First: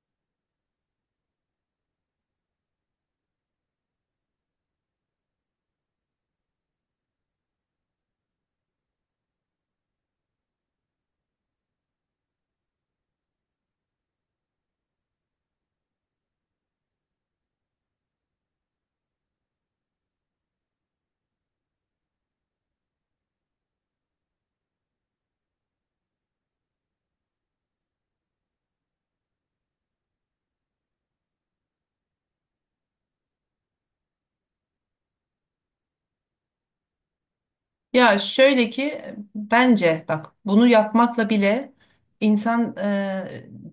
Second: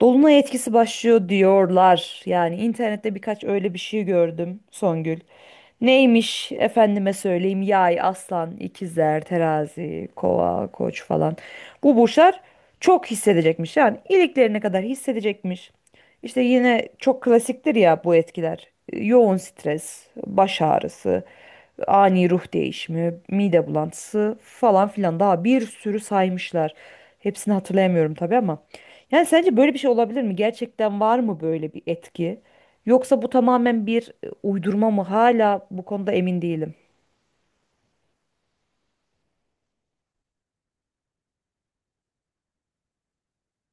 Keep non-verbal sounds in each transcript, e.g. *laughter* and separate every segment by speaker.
Speaker 1: Dolunay etkisi başlıyor diyorlar. Yani internette birkaç öyle bir şey gördüm Songül. Neymiş efendime söyleyeyim yay, aslan, ikizler, terazi, kova, koç falan. Bu burçlar çok hissedecekmiş yani iliklerine kadar hissedecekmiş. İşte yine çok klasiktir ya bu etkiler. Yoğun stres, baş ağrısı, ani ruh değişimi, mide bulantısı falan filan daha bir sürü saymışlar. Hepsini hatırlayamıyorum tabii ama. Yani sence böyle bir şey olabilir mi? Gerçekten var mı böyle bir etki? Yoksa bu tamamen bir uydurma mı? Hala bu konuda emin değilim.
Speaker 2: Ya şöyle ki, bence bak, bunu yapmakla bile insan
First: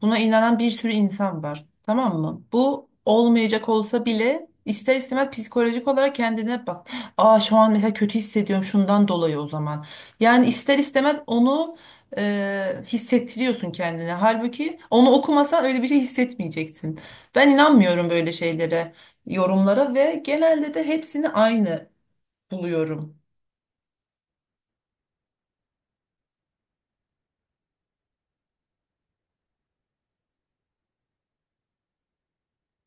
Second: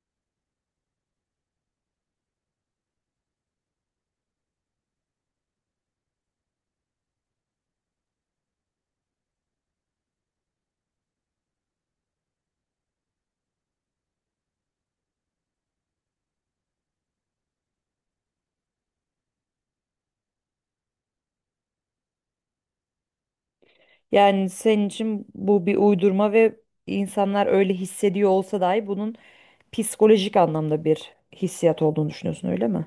Speaker 2: buna inanan bir sürü insan var. Tamam mı? Bu olmayacak olsa bile ister istemez psikolojik olarak kendine bak. Aa şu an mesela kötü hissediyorum şundan dolayı o zaman. Yani ister istemez onu hissettiriyorsun kendine. Halbuki onu okumasan öyle bir şey hissetmeyeceksin. Ben inanmıyorum böyle şeylere, yorumlara ve genelde de hepsini aynı buluyorum.
Speaker 1: Yani senin için bu bir uydurma ve insanlar öyle hissediyor olsa dahi bunun psikolojik anlamda bir hissiyat olduğunu düşünüyorsun öyle mi?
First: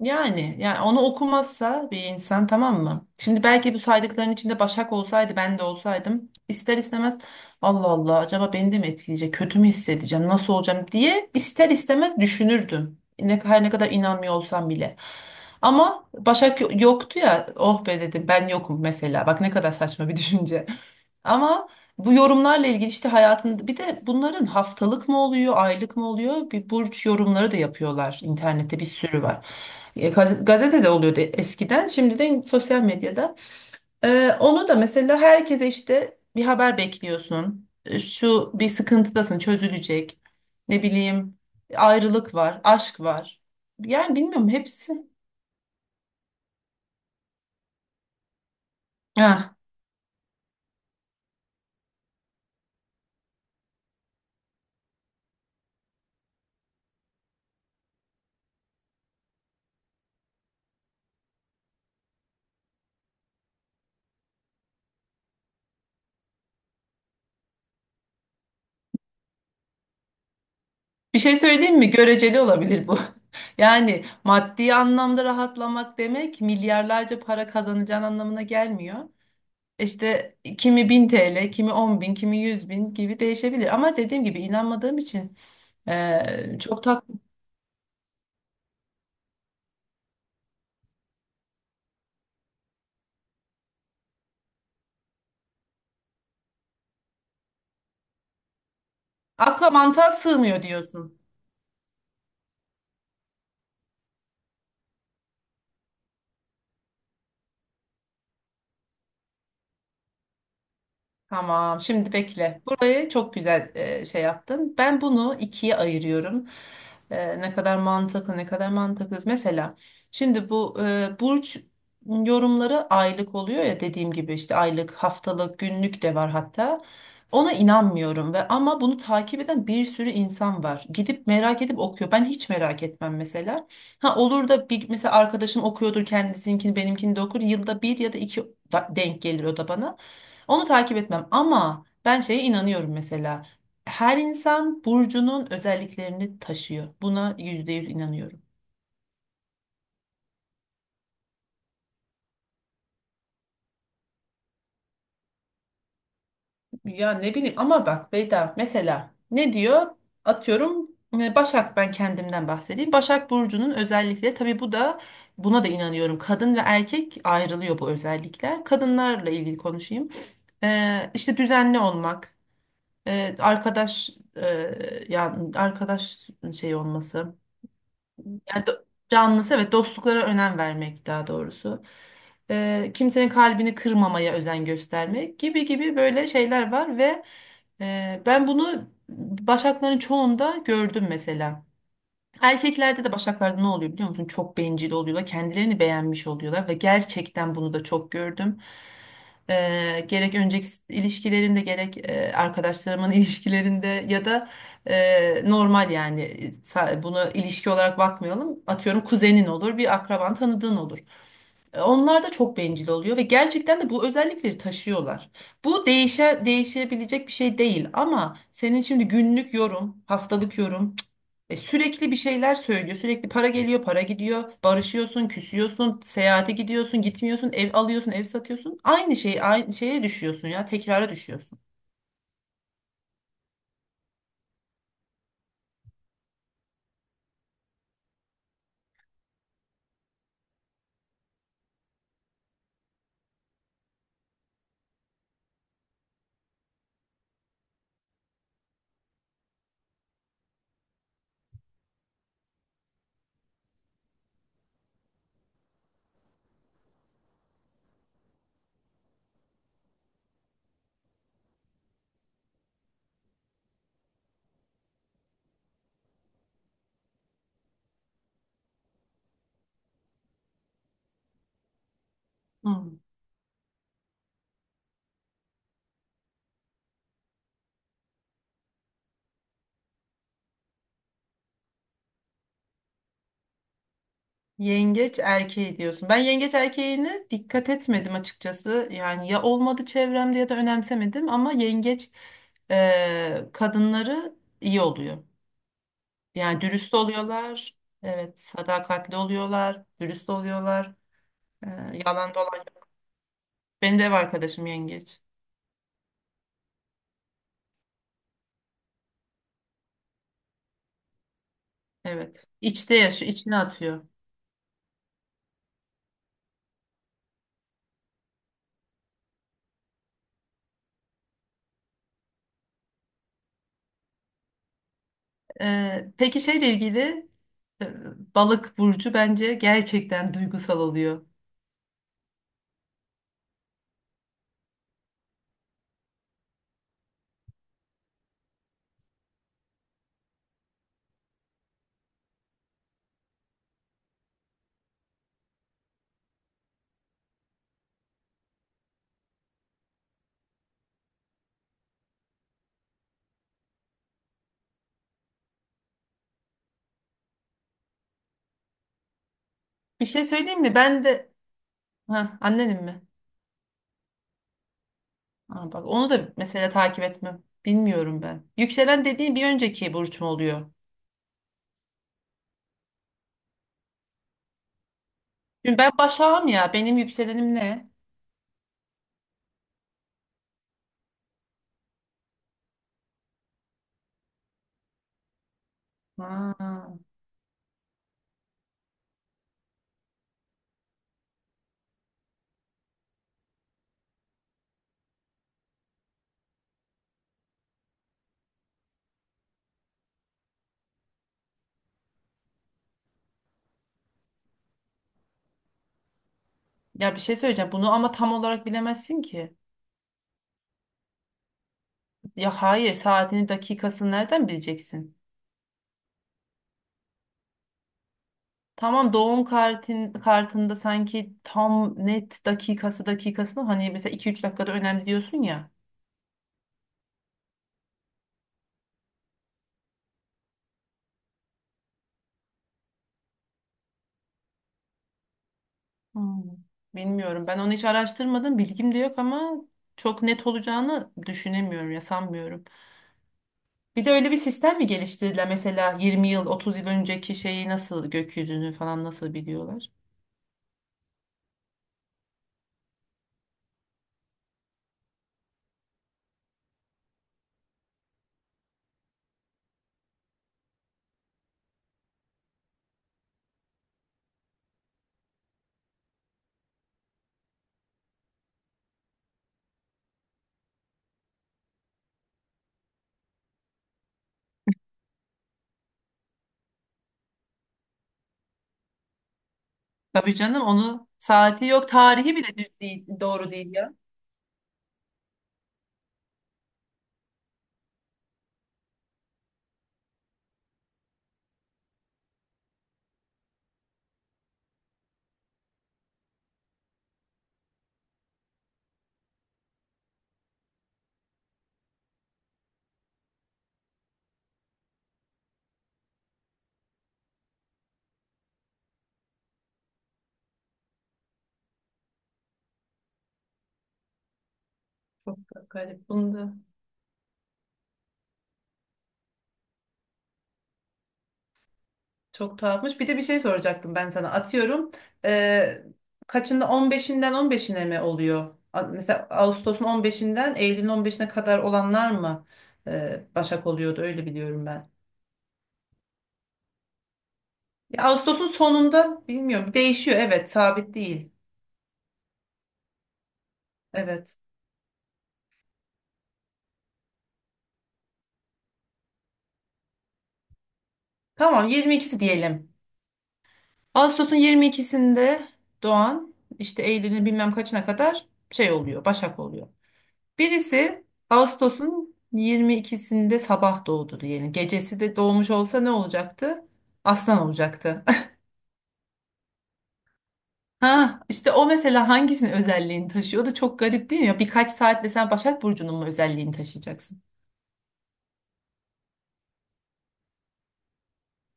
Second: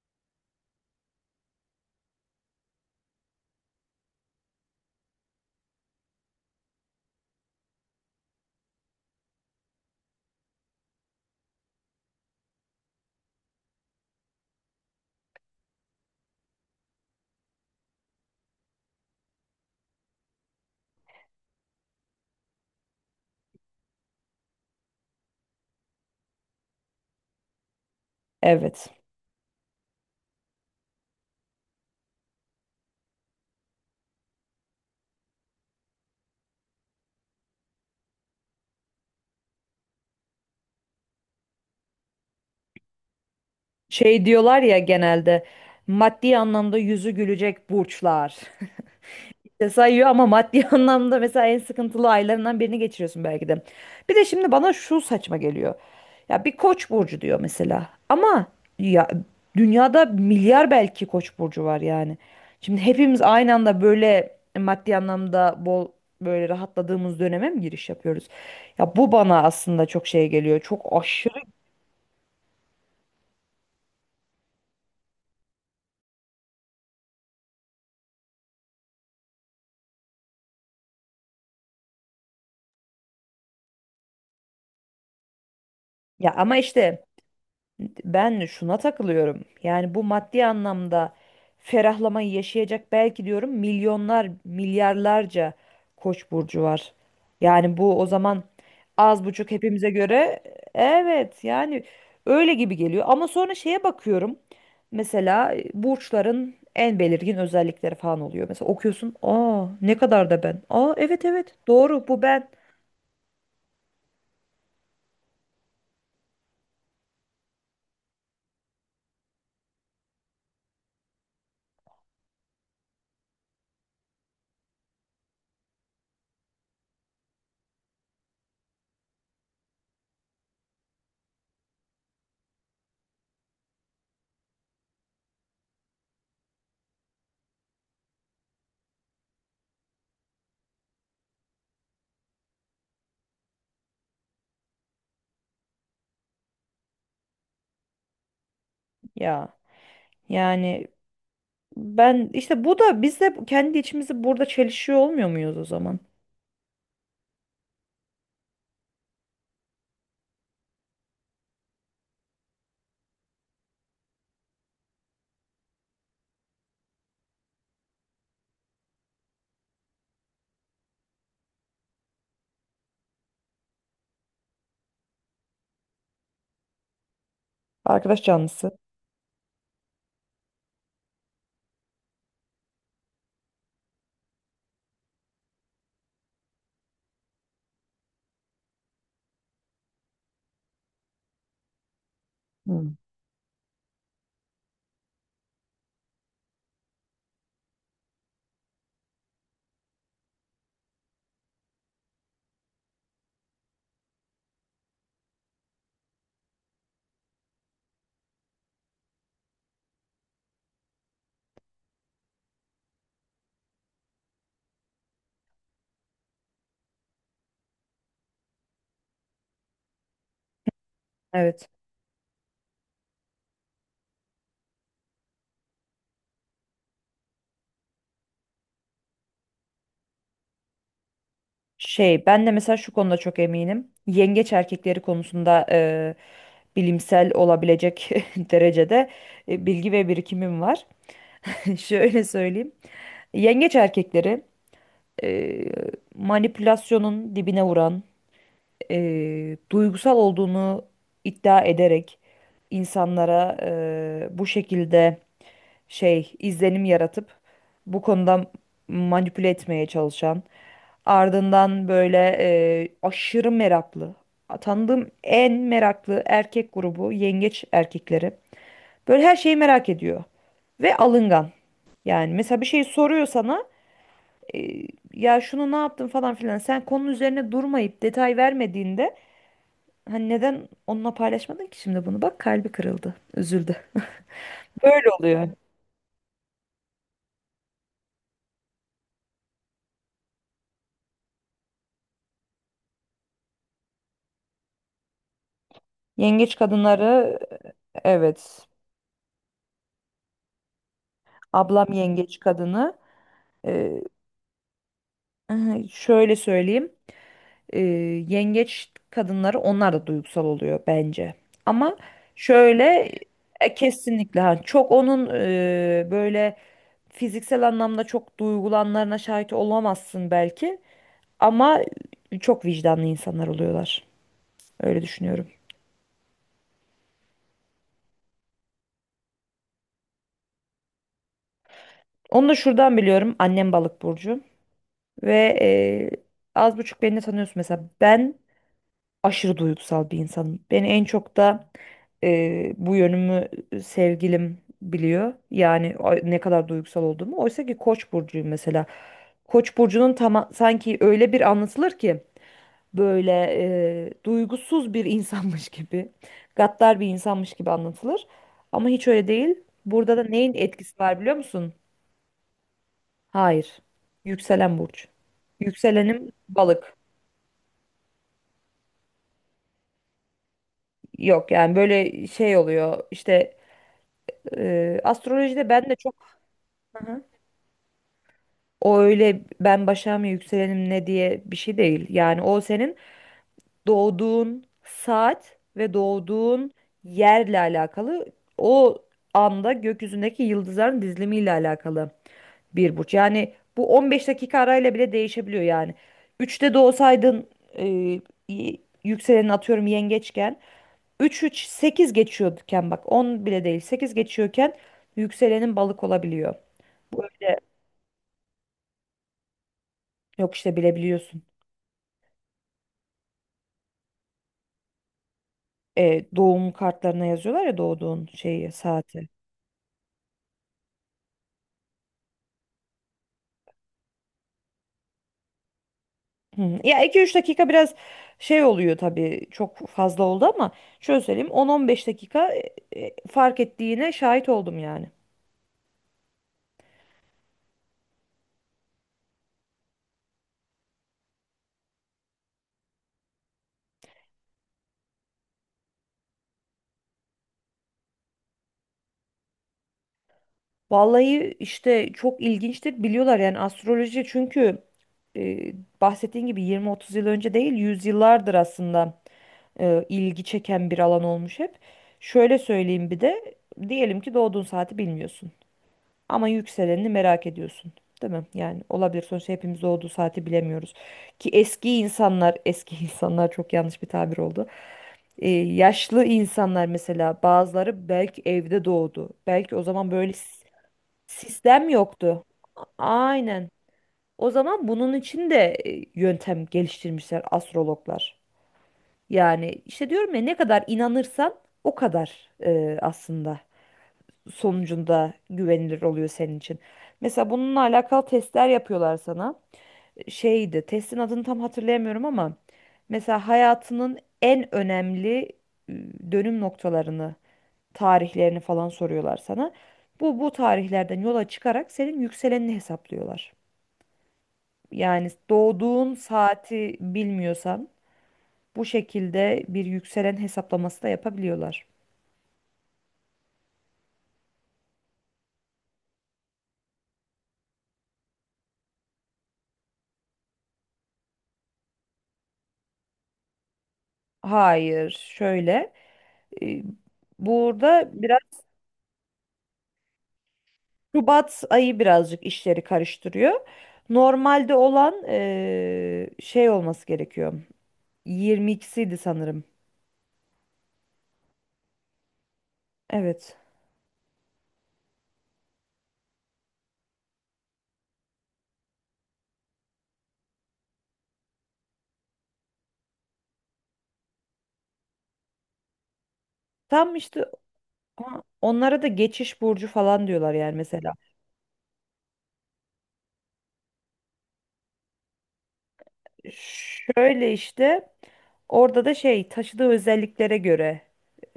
Speaker 2: Yani, onu okumazsa bir insan, tamam mı? Şimdi belki bu saydıkların içinde Başak olsaydı ben de olsaydım ister istemez Allah Allah acaba beni de mi etkileyecek, kötü mü hissedeceğim, nasıl olacağım diye ister istemez düşünürdüm. Her ne kadar inanmıyor olsam bile. Ama Başak yoktu ya, oh be dedim, ben yokum mesela, bak ne kadar saçma bir *laughs* düşünce. Ama bu yorumlarla ilgili işte hayatında bir de bunların haftalık mı oluyor, aylık mı oluyor? Bir burç yorumları da yapıyorlar. İnternette bir
Speaker 1: Evet.
Speaker 2: sürü var. Gazetede oluyordu eskiden, şimdi de sosyal medyada. Onu da mesela herkese işte bir haber bekliyorsun. Şu, bir sıkıntıdasın, çözülecek. Ne bileyim, ayrılık var, aşk var. Yani
Speaker 1: Şey
Speaker 2: bilmiyorum
Speaker 1: diyorlar ya
Speaker 2: hepsi.
Speaker 1: genelde maddi anlamda yüzü gülecek burçlar. *laughs*
Speaker 2: Ah.
Speaker 1: İşte sayıyor ama maddi *laughs* anlamda mesela en sıkıntılı aylarından birini geçiriyorsun belki de. Bir de şimdi bana şu saçma geliyor. Ya bir koç burcu diyor mesela. Ama ya dünyada milyar belki koç burcu var yani. Şimdi hepimiz aynı anda böyle maddi anlamda bol böyle rahatladığımız döneme mi giriş yapıyoruz? Ya bu bana aslında çok şey geliyor. Çok
Speaker 2: Bir şey
Speaker 1: aşırı.
Speaker 2: söyleyeyim mi? Göreceli olabilir bu. *laughs* Yani maddi anlamda rahatlamak demek milyarlarca para kazanacağın anlamına gelmiyor. İşte kimi 1000 TL, kimi 10.000, kimi 100.000 gibi değişebilir. Ama dediğim gibi inanmadığım için
Speaker 1: Ya ama
Speaker 2: çok tak
Speaker 1: işte ben şuna takılıyorum. Yani bu maddi anlamda ferahlamayı yaşayacak belki diyorum milyonlar, milyarlarca koç burcu var. Yani bu o zaman az buçuk
Speaker 2: akla
Speaker 1: hepimize
Speaker 2: mantığa
Speaker 1: göre.
Speaker 2: sığmıyor diyorsun.
Speaker 1: Evet yani öyle gibi geliyor. Ama sonra şeye bakıyorum. Mesela burçların en belirgin özellikleri falan oluyor. Mesela okuyorsun, "Aa ne kadar da ben." "Aa evet evet
Speaker 2: Tamam,
Speaker 1: doğru
Speaker 2: şimdi
Speaker 1: bu ben."
Speaker 2: bekle. Burayı çok güzel şey yaptın. Ben bunu ikiye ayırıyorum. Ne kadar mantıklı, ne kadar mantıksız. Mesela şimdi bu burç yorumları aylık oluyor ya, dediğim gibi işte aylık, haftalık, günlük de var hatta. Ona inanmıyorum ama bunu takip eden bir sürü insan var. Gidip merak edip okuyor. Ben hiç merak etmem mesela. Ha, olur da bir mesela arkadaşım okuyordur kendisinkini, benimkini de okur. Yılda bir ya da iki denk gelir o da bana. Onu takip etmem ama ben şeye inanıyorum mesela. Her insan burcunun özelliklerini taşıyor. Buna %100 inanıyorum.
Speaker 1: Ya yani ben işte bu da biz de kendi içimizi burada çelişiyor olmuyor muyuz o zaman?
Speaker 2: Ya ne bileyim ama bak Beyda mesela ne diyor? Atıyorum, Başak, ben kendimden bahsedeyim. Başak burcunun özellikleri, tabii bu da buna da inanıyorum. Kadın ve erkek ayrılıyor bu özellikler. Kadınlarla ilgili konuşayım. İşte düzenli olmak, e, arkadaş e, yani arkadaş şey olması.
Speaker 1: Arkadaş
Speaker 2: Yani
Speaker 1: canlısı.
Speaker 2: canlısı, evet, dostluklara önem vermek daha doğrusu. Kimsenin kalbini kırmamaya özen göstermek gibi gibi böyle şeyler var ve ben bunu başakların çoğunda gördüm mesela.
Speaker 1: Hı.
Speaker 2: Erkeklerde de başaklarda ne oluyor biliyor musun? Çok bencil oluyorlar. Kendilerini beğenmiş oluyorlar ve gerçekten bunu da çok gördüm. Gerek önceki ilişkilerimde, gerek arkadaşlarımın *laughs* ilişkilerinde, ya da normal, yani buna ilişki olarak bakmayalım. Atıyorum kuzenin olur, bir akraban, tanıdığın olur. Onlar da çok bencil oluyor ve gerçekten de bu özellikleri taşıyorlar. Bu değişebilecek bir şey değil, ama senin şimdi günlük yorum, haftalık yorum
Speaker 1: Evet.
Speaker 2: sürekli bir şeyler söylüyor. Sürekli para geliyor, para gidiyor. Barışıyorsun, küsüyorsun, seyahate gidiyorsun, gitmiyorsun, ev alıyorsun, ev satıyorsun. Aynı şey, aynı şeye düşüyorsun ya, tekrara düşüyorsun.
Speaker 1: Şey ben de mesela şu konuda çok eminim. Yengeç erkekleri konusunda bilimsel olabilecek *laughs* derecede bilgi ve birikimim var. *laughs* Şöyle söyleyeyim. Yengeç erkekleri e, manipülasyonun dibine vuran, duygusal olduğunu iddia ederek insanlara bu şekilde şey izlenim yaratıp bu konuda manipüle etmeye çalışan, ardından böyle aşırı meraklı, tanıdığım en meraklı erkek grubu yengeç erkekleri, böyle her şeyi merak ediyor ve alıngan. Yani mesela bir şey
Speaker 2: Hmm.
Speaker 1: soruyor sana, e, ya şunu ne yaptın falan filan, sen konunun üzerine durmayıp detay vermediğinde, hani neden onunla paylaşmadın ki şimdi, bunu bak kalbi kırıldı, üzüldü. Böyle
Speaker 2: Yengeç
Speaker 1: oluyor
Speaker 2: erkeği diyorsun. Ben yengeç erkeğine dikkat etmedim açıkçası. Yani ya olmadı çevremde, ya da önemsemedim, ama yengeç kadınları iyi oluyor.
Speaker 1: yengeç
Speaker 2: Yani dürüst
Speaker 1: kadınları.
Speaker 2: oluyorlar. Evet,
Speaker 1: Evet.
Speaker 2: sadakatli oluyorlar, dürüst oluyorlar. E,
Speaker 1: Ablam
Speaker 2: yalan
Speaker 1: yengeç
Speaker 2: dolan.
Speaker 1: kadını.
Speaker 2: Benim
Speaker 1: Ee,
Speaker 2: de ev arkadaşım yengeç.
Speaker 1: *laughs* şöyle söyleyeyim. Ee, Yengeç kadınları onlar da duygusal oluyor bence. Ama
Speaker 2: Evet. İçte
Speaker 1: şöyle
Speaker 2: yaşıyor, içine atıyor.
Speaker 1: kesinlikle ha, çok onun böyle fiziksel anlamda çok duygulanlarına şahit olamazsın belki. Ama çok vicdanlı insanlar oluyorlar. Öyle düşünüyorum.
Speaker 2: Peki şeyle ilgili, e, balık burcu bence gerçekten duygusal oluyor.
Speaker 1: Onu da şuradan biliyorum. Annem balık burcu ve az buçuk beni de tanıyorsun mesela. Ben aşırı duygusal bir insanım. Beni en çok da bu yönümü sevgilim biliyor. Yani ne kadar duygusal olduğumu. Oysa ki Koç burcuyum mesela. Koç burcunun tam sanki öyle bir anlatılır ki böyle duygusuz bir *laughs* insanmış gibi, gaddar bir insanmış gibi anlatılır. Ama hiç öyle değil.
Speaker 2: Bir
Speaker 1: Burada da
Speaker 2: şey
Speaker 1: neyin
Speaker 2: söyleyeyim mi?
Speaker 1: etkisi
Speaker 2: Ben
Speaker 1: var
Speaker 2: de,
Speaker 1: biliyor musun?
Speaker 2: ha, annenim mi?
Speaker 1: Hayır. Yükselen burç.
Speaker 2: Ha, bak onu
Speaker 1: Yükselenim
Speaker 2: da mesela
Speaker 1: balık.
Speaker 2: takip etmem. Bilmiyorum ben. Yükselen dediğin bir önceki burç mu oluyor?
Speaker 1: Yok yani böyle şey oluyor işte. Astrolojide
Speaker 2: Şimdi
Speaker 1: ben
Speaker 2: ben
Speaker 1: de çok.
Speaker 2: Başak'ım ya. Benim
Speaker 1: Hı hı.
Speaker 2: yükselenim ne?
Speaker 1: O öyle ben başa mı yükselenim ne diye bir şey değil. Yani o senin doğduğun saat ve doğduğun
Speaker 2: Ha.
Speaker 1: yerle alakalı, o anda gökyüzündeki yıldızların dizilimiyle alakalı bir burç. Yani bu 15 dakika arayla bile değişebiliyor yani. 3'te doğsaydın, e, y- yükselenin atıyorum yengeçken, üç sekiz geçiyorken, bak 10 bile değil 8 geçiyorken, yükselenin balık olabiliyor.
Speaker 2: Ya bir şey
Speaker 1: Böyle.
Speaker 2: söyleyeceğim. Bunu ama tam olarak bilemezsin ki.
Speaker 1: Yok işte bilebiliyorsun.
Speaker 2: Ya hayır, saatini, dakikasını nereden bileceksin?
Speaker 1: E, doğum kartlarına yazıyorlar ya doğduğun şeyi,
Speaker 2: Tamam,
Speaker 1: saati.
Speaker 2: doğum kartında sanki tam net dakikasını, hani mesela iki üç dakikada önemli diyorsun ya.
Speaker 1: Hı. Ya 2-3 dakika biraz şey oluyor tabii, çok fazla oldu ama şöyle söyleyeyim, 10-15 dakika fark ettiğine şahit oldum yani.
Speaker 2: Hmm. Bilmiyorum, ben onu hiç araştırmadım, bilgim de yok ama çok net olacağını düşünemiyorum ya, sanmıyorum. Bir de öyle bir sistem mi geliştirdiler, mesela 20 yıl 30 yıl önceki şeyi, nasıl gökyüzünü falan nasıl biliyorlar?
Speaker 1: Vallahi işte çok ilginçtir, biliyorlar yani astroloji çünkü e, bahsettiğin gibi 20-30 yıl önce değil, yüzyıllardır aslında ilgi çeken bir alan olmuş hep. Şöyle söyleyeyim bir de, diyelim ki doğduğun saati bilmiyorsun. Ama yükselenini merak ediyorsun. Değil mi? Yani olabilir. Sonuçta hepimiz doğduğu saati bilemiyoruz. Ki eski insanlar, eski *laughs* insanlar çok yanlış bir tabir oldu. Yaşlı insanlar mesela bazıları belki evde doğdu. Belki o zaman böyle
Speaker 2: Tabii canım, onu saati yok,
Speaker 1: sistem
Speaker 2: tarihi
Speaker 1: yoktu.
Speaker 2: bile düz değil, doğru
Speaker 1: Aynen.
Speaker 2: değil ya.
Speaker 1: O zaman bunun için de yöntem geliştirmişler astrologlar. Yani işte diyorum ya, ne kadar inanırsan o kadar aslında sonucunda güvenilir oluyor senin için. Mesela bununla alakalı testler yapıyorlar sana. Şeydi, testin adını tam hatırlayamıyorum ama mesela hayatının en önemli e, dönüm noktalarını, tarihlerini falan soruyorlar sana. Bu tarihlerden yola çıkarak senin yükselenini hesaplıyorlar. Yani
Speaker 2: Çok garip
Speaker 1: doğduğun
Speaker 2: bunu da.
Speaker 1: saati bilmiyorsan bu şekilde bir yükselen hesaplaması da yapabiliyorlar.
Speaker 2: Çok tuhafmış. Bir de bir şey soracaktım ben sana. Atıyorum. eee, kaçında 15'inden 15'ine mi oluyor? Mesela Ağustos'un 15'inden Eylül'ün 15'ine kadar olanlar mı Başak oluyordu? Öyle biliyorum ben.
Speaker 1: Hayır, şöyle. e,
Speaker 2: Ya
Speaker 1: Burada biraz
Speaker 2: Ağustos'un sonunda bilmiyorum. Değişiyor. Evet, sabit değil.
Speaker 1: Şubat ayı birazcık işleri karıştırıyor.
Speaker 2: Evet.
Speaker 1: Normalde olan şey olması gerekiyor. 22'siydi sanırım.
Speaker 2: Tamam, 22'si diyelim.
Speaker 1: Evet.
Speaker 2: Ağustos'un 22'sinde doğan, işte Eylül'ün bilmem kaçına kadar şey oluyor. Başak oluyor. Birisi Ağustos'un 22'sinde sabah doğdu diyelim. Gecesi de doğmuş olsa ne olacaktı?
Speaker 1: Tam
Speaker 2: Aslan
Speaker 1: işte
Speaker 2: olacaktı. *laughs*
Speaker 1: ha, onlara da geçiş burcu falan diyorlar yani mesela.
Speaker 2: Ha, işte o mesela hangisinin özelliğini taşıyor? O da çok garip değil mi? Ya birkaç saatle sen Başak Burcu'nun mu özelliğini taşıyacaksın?
Speaker 1: Şöyle işte orada da şey taşıdığı özelliklere göre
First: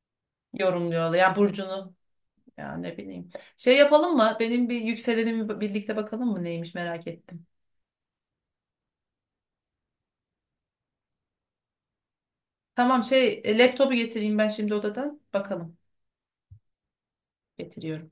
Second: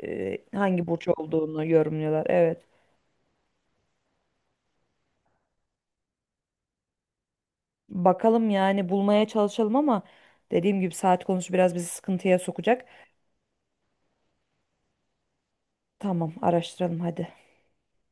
Speaker 1: hangi burç
Speaker 2: Yorumluyorlar. Yani
Speaker 1: olduğunu
Speaker 2: Burcu'nu.
Speaker 1: yorumluyorlar. Evet.
Speaker 2: Ya ne bileyim. Şey yapalım mı? Benim bir yükselenimi birlikte bakalım mı? Neymiş, merak ettim.
Speaker 1: Bakalım yani bulmaya çalışalım ama dediğim gibi saat konusu biraz bizi sıkıntıya sokacak.
Speaker 2: Tamam, şey, laptopu getireyim ben şimdi odadan. Bakalım.
Speaker 1: Tamam araştıralım hadi.
Speaker 2: Getiriyorum.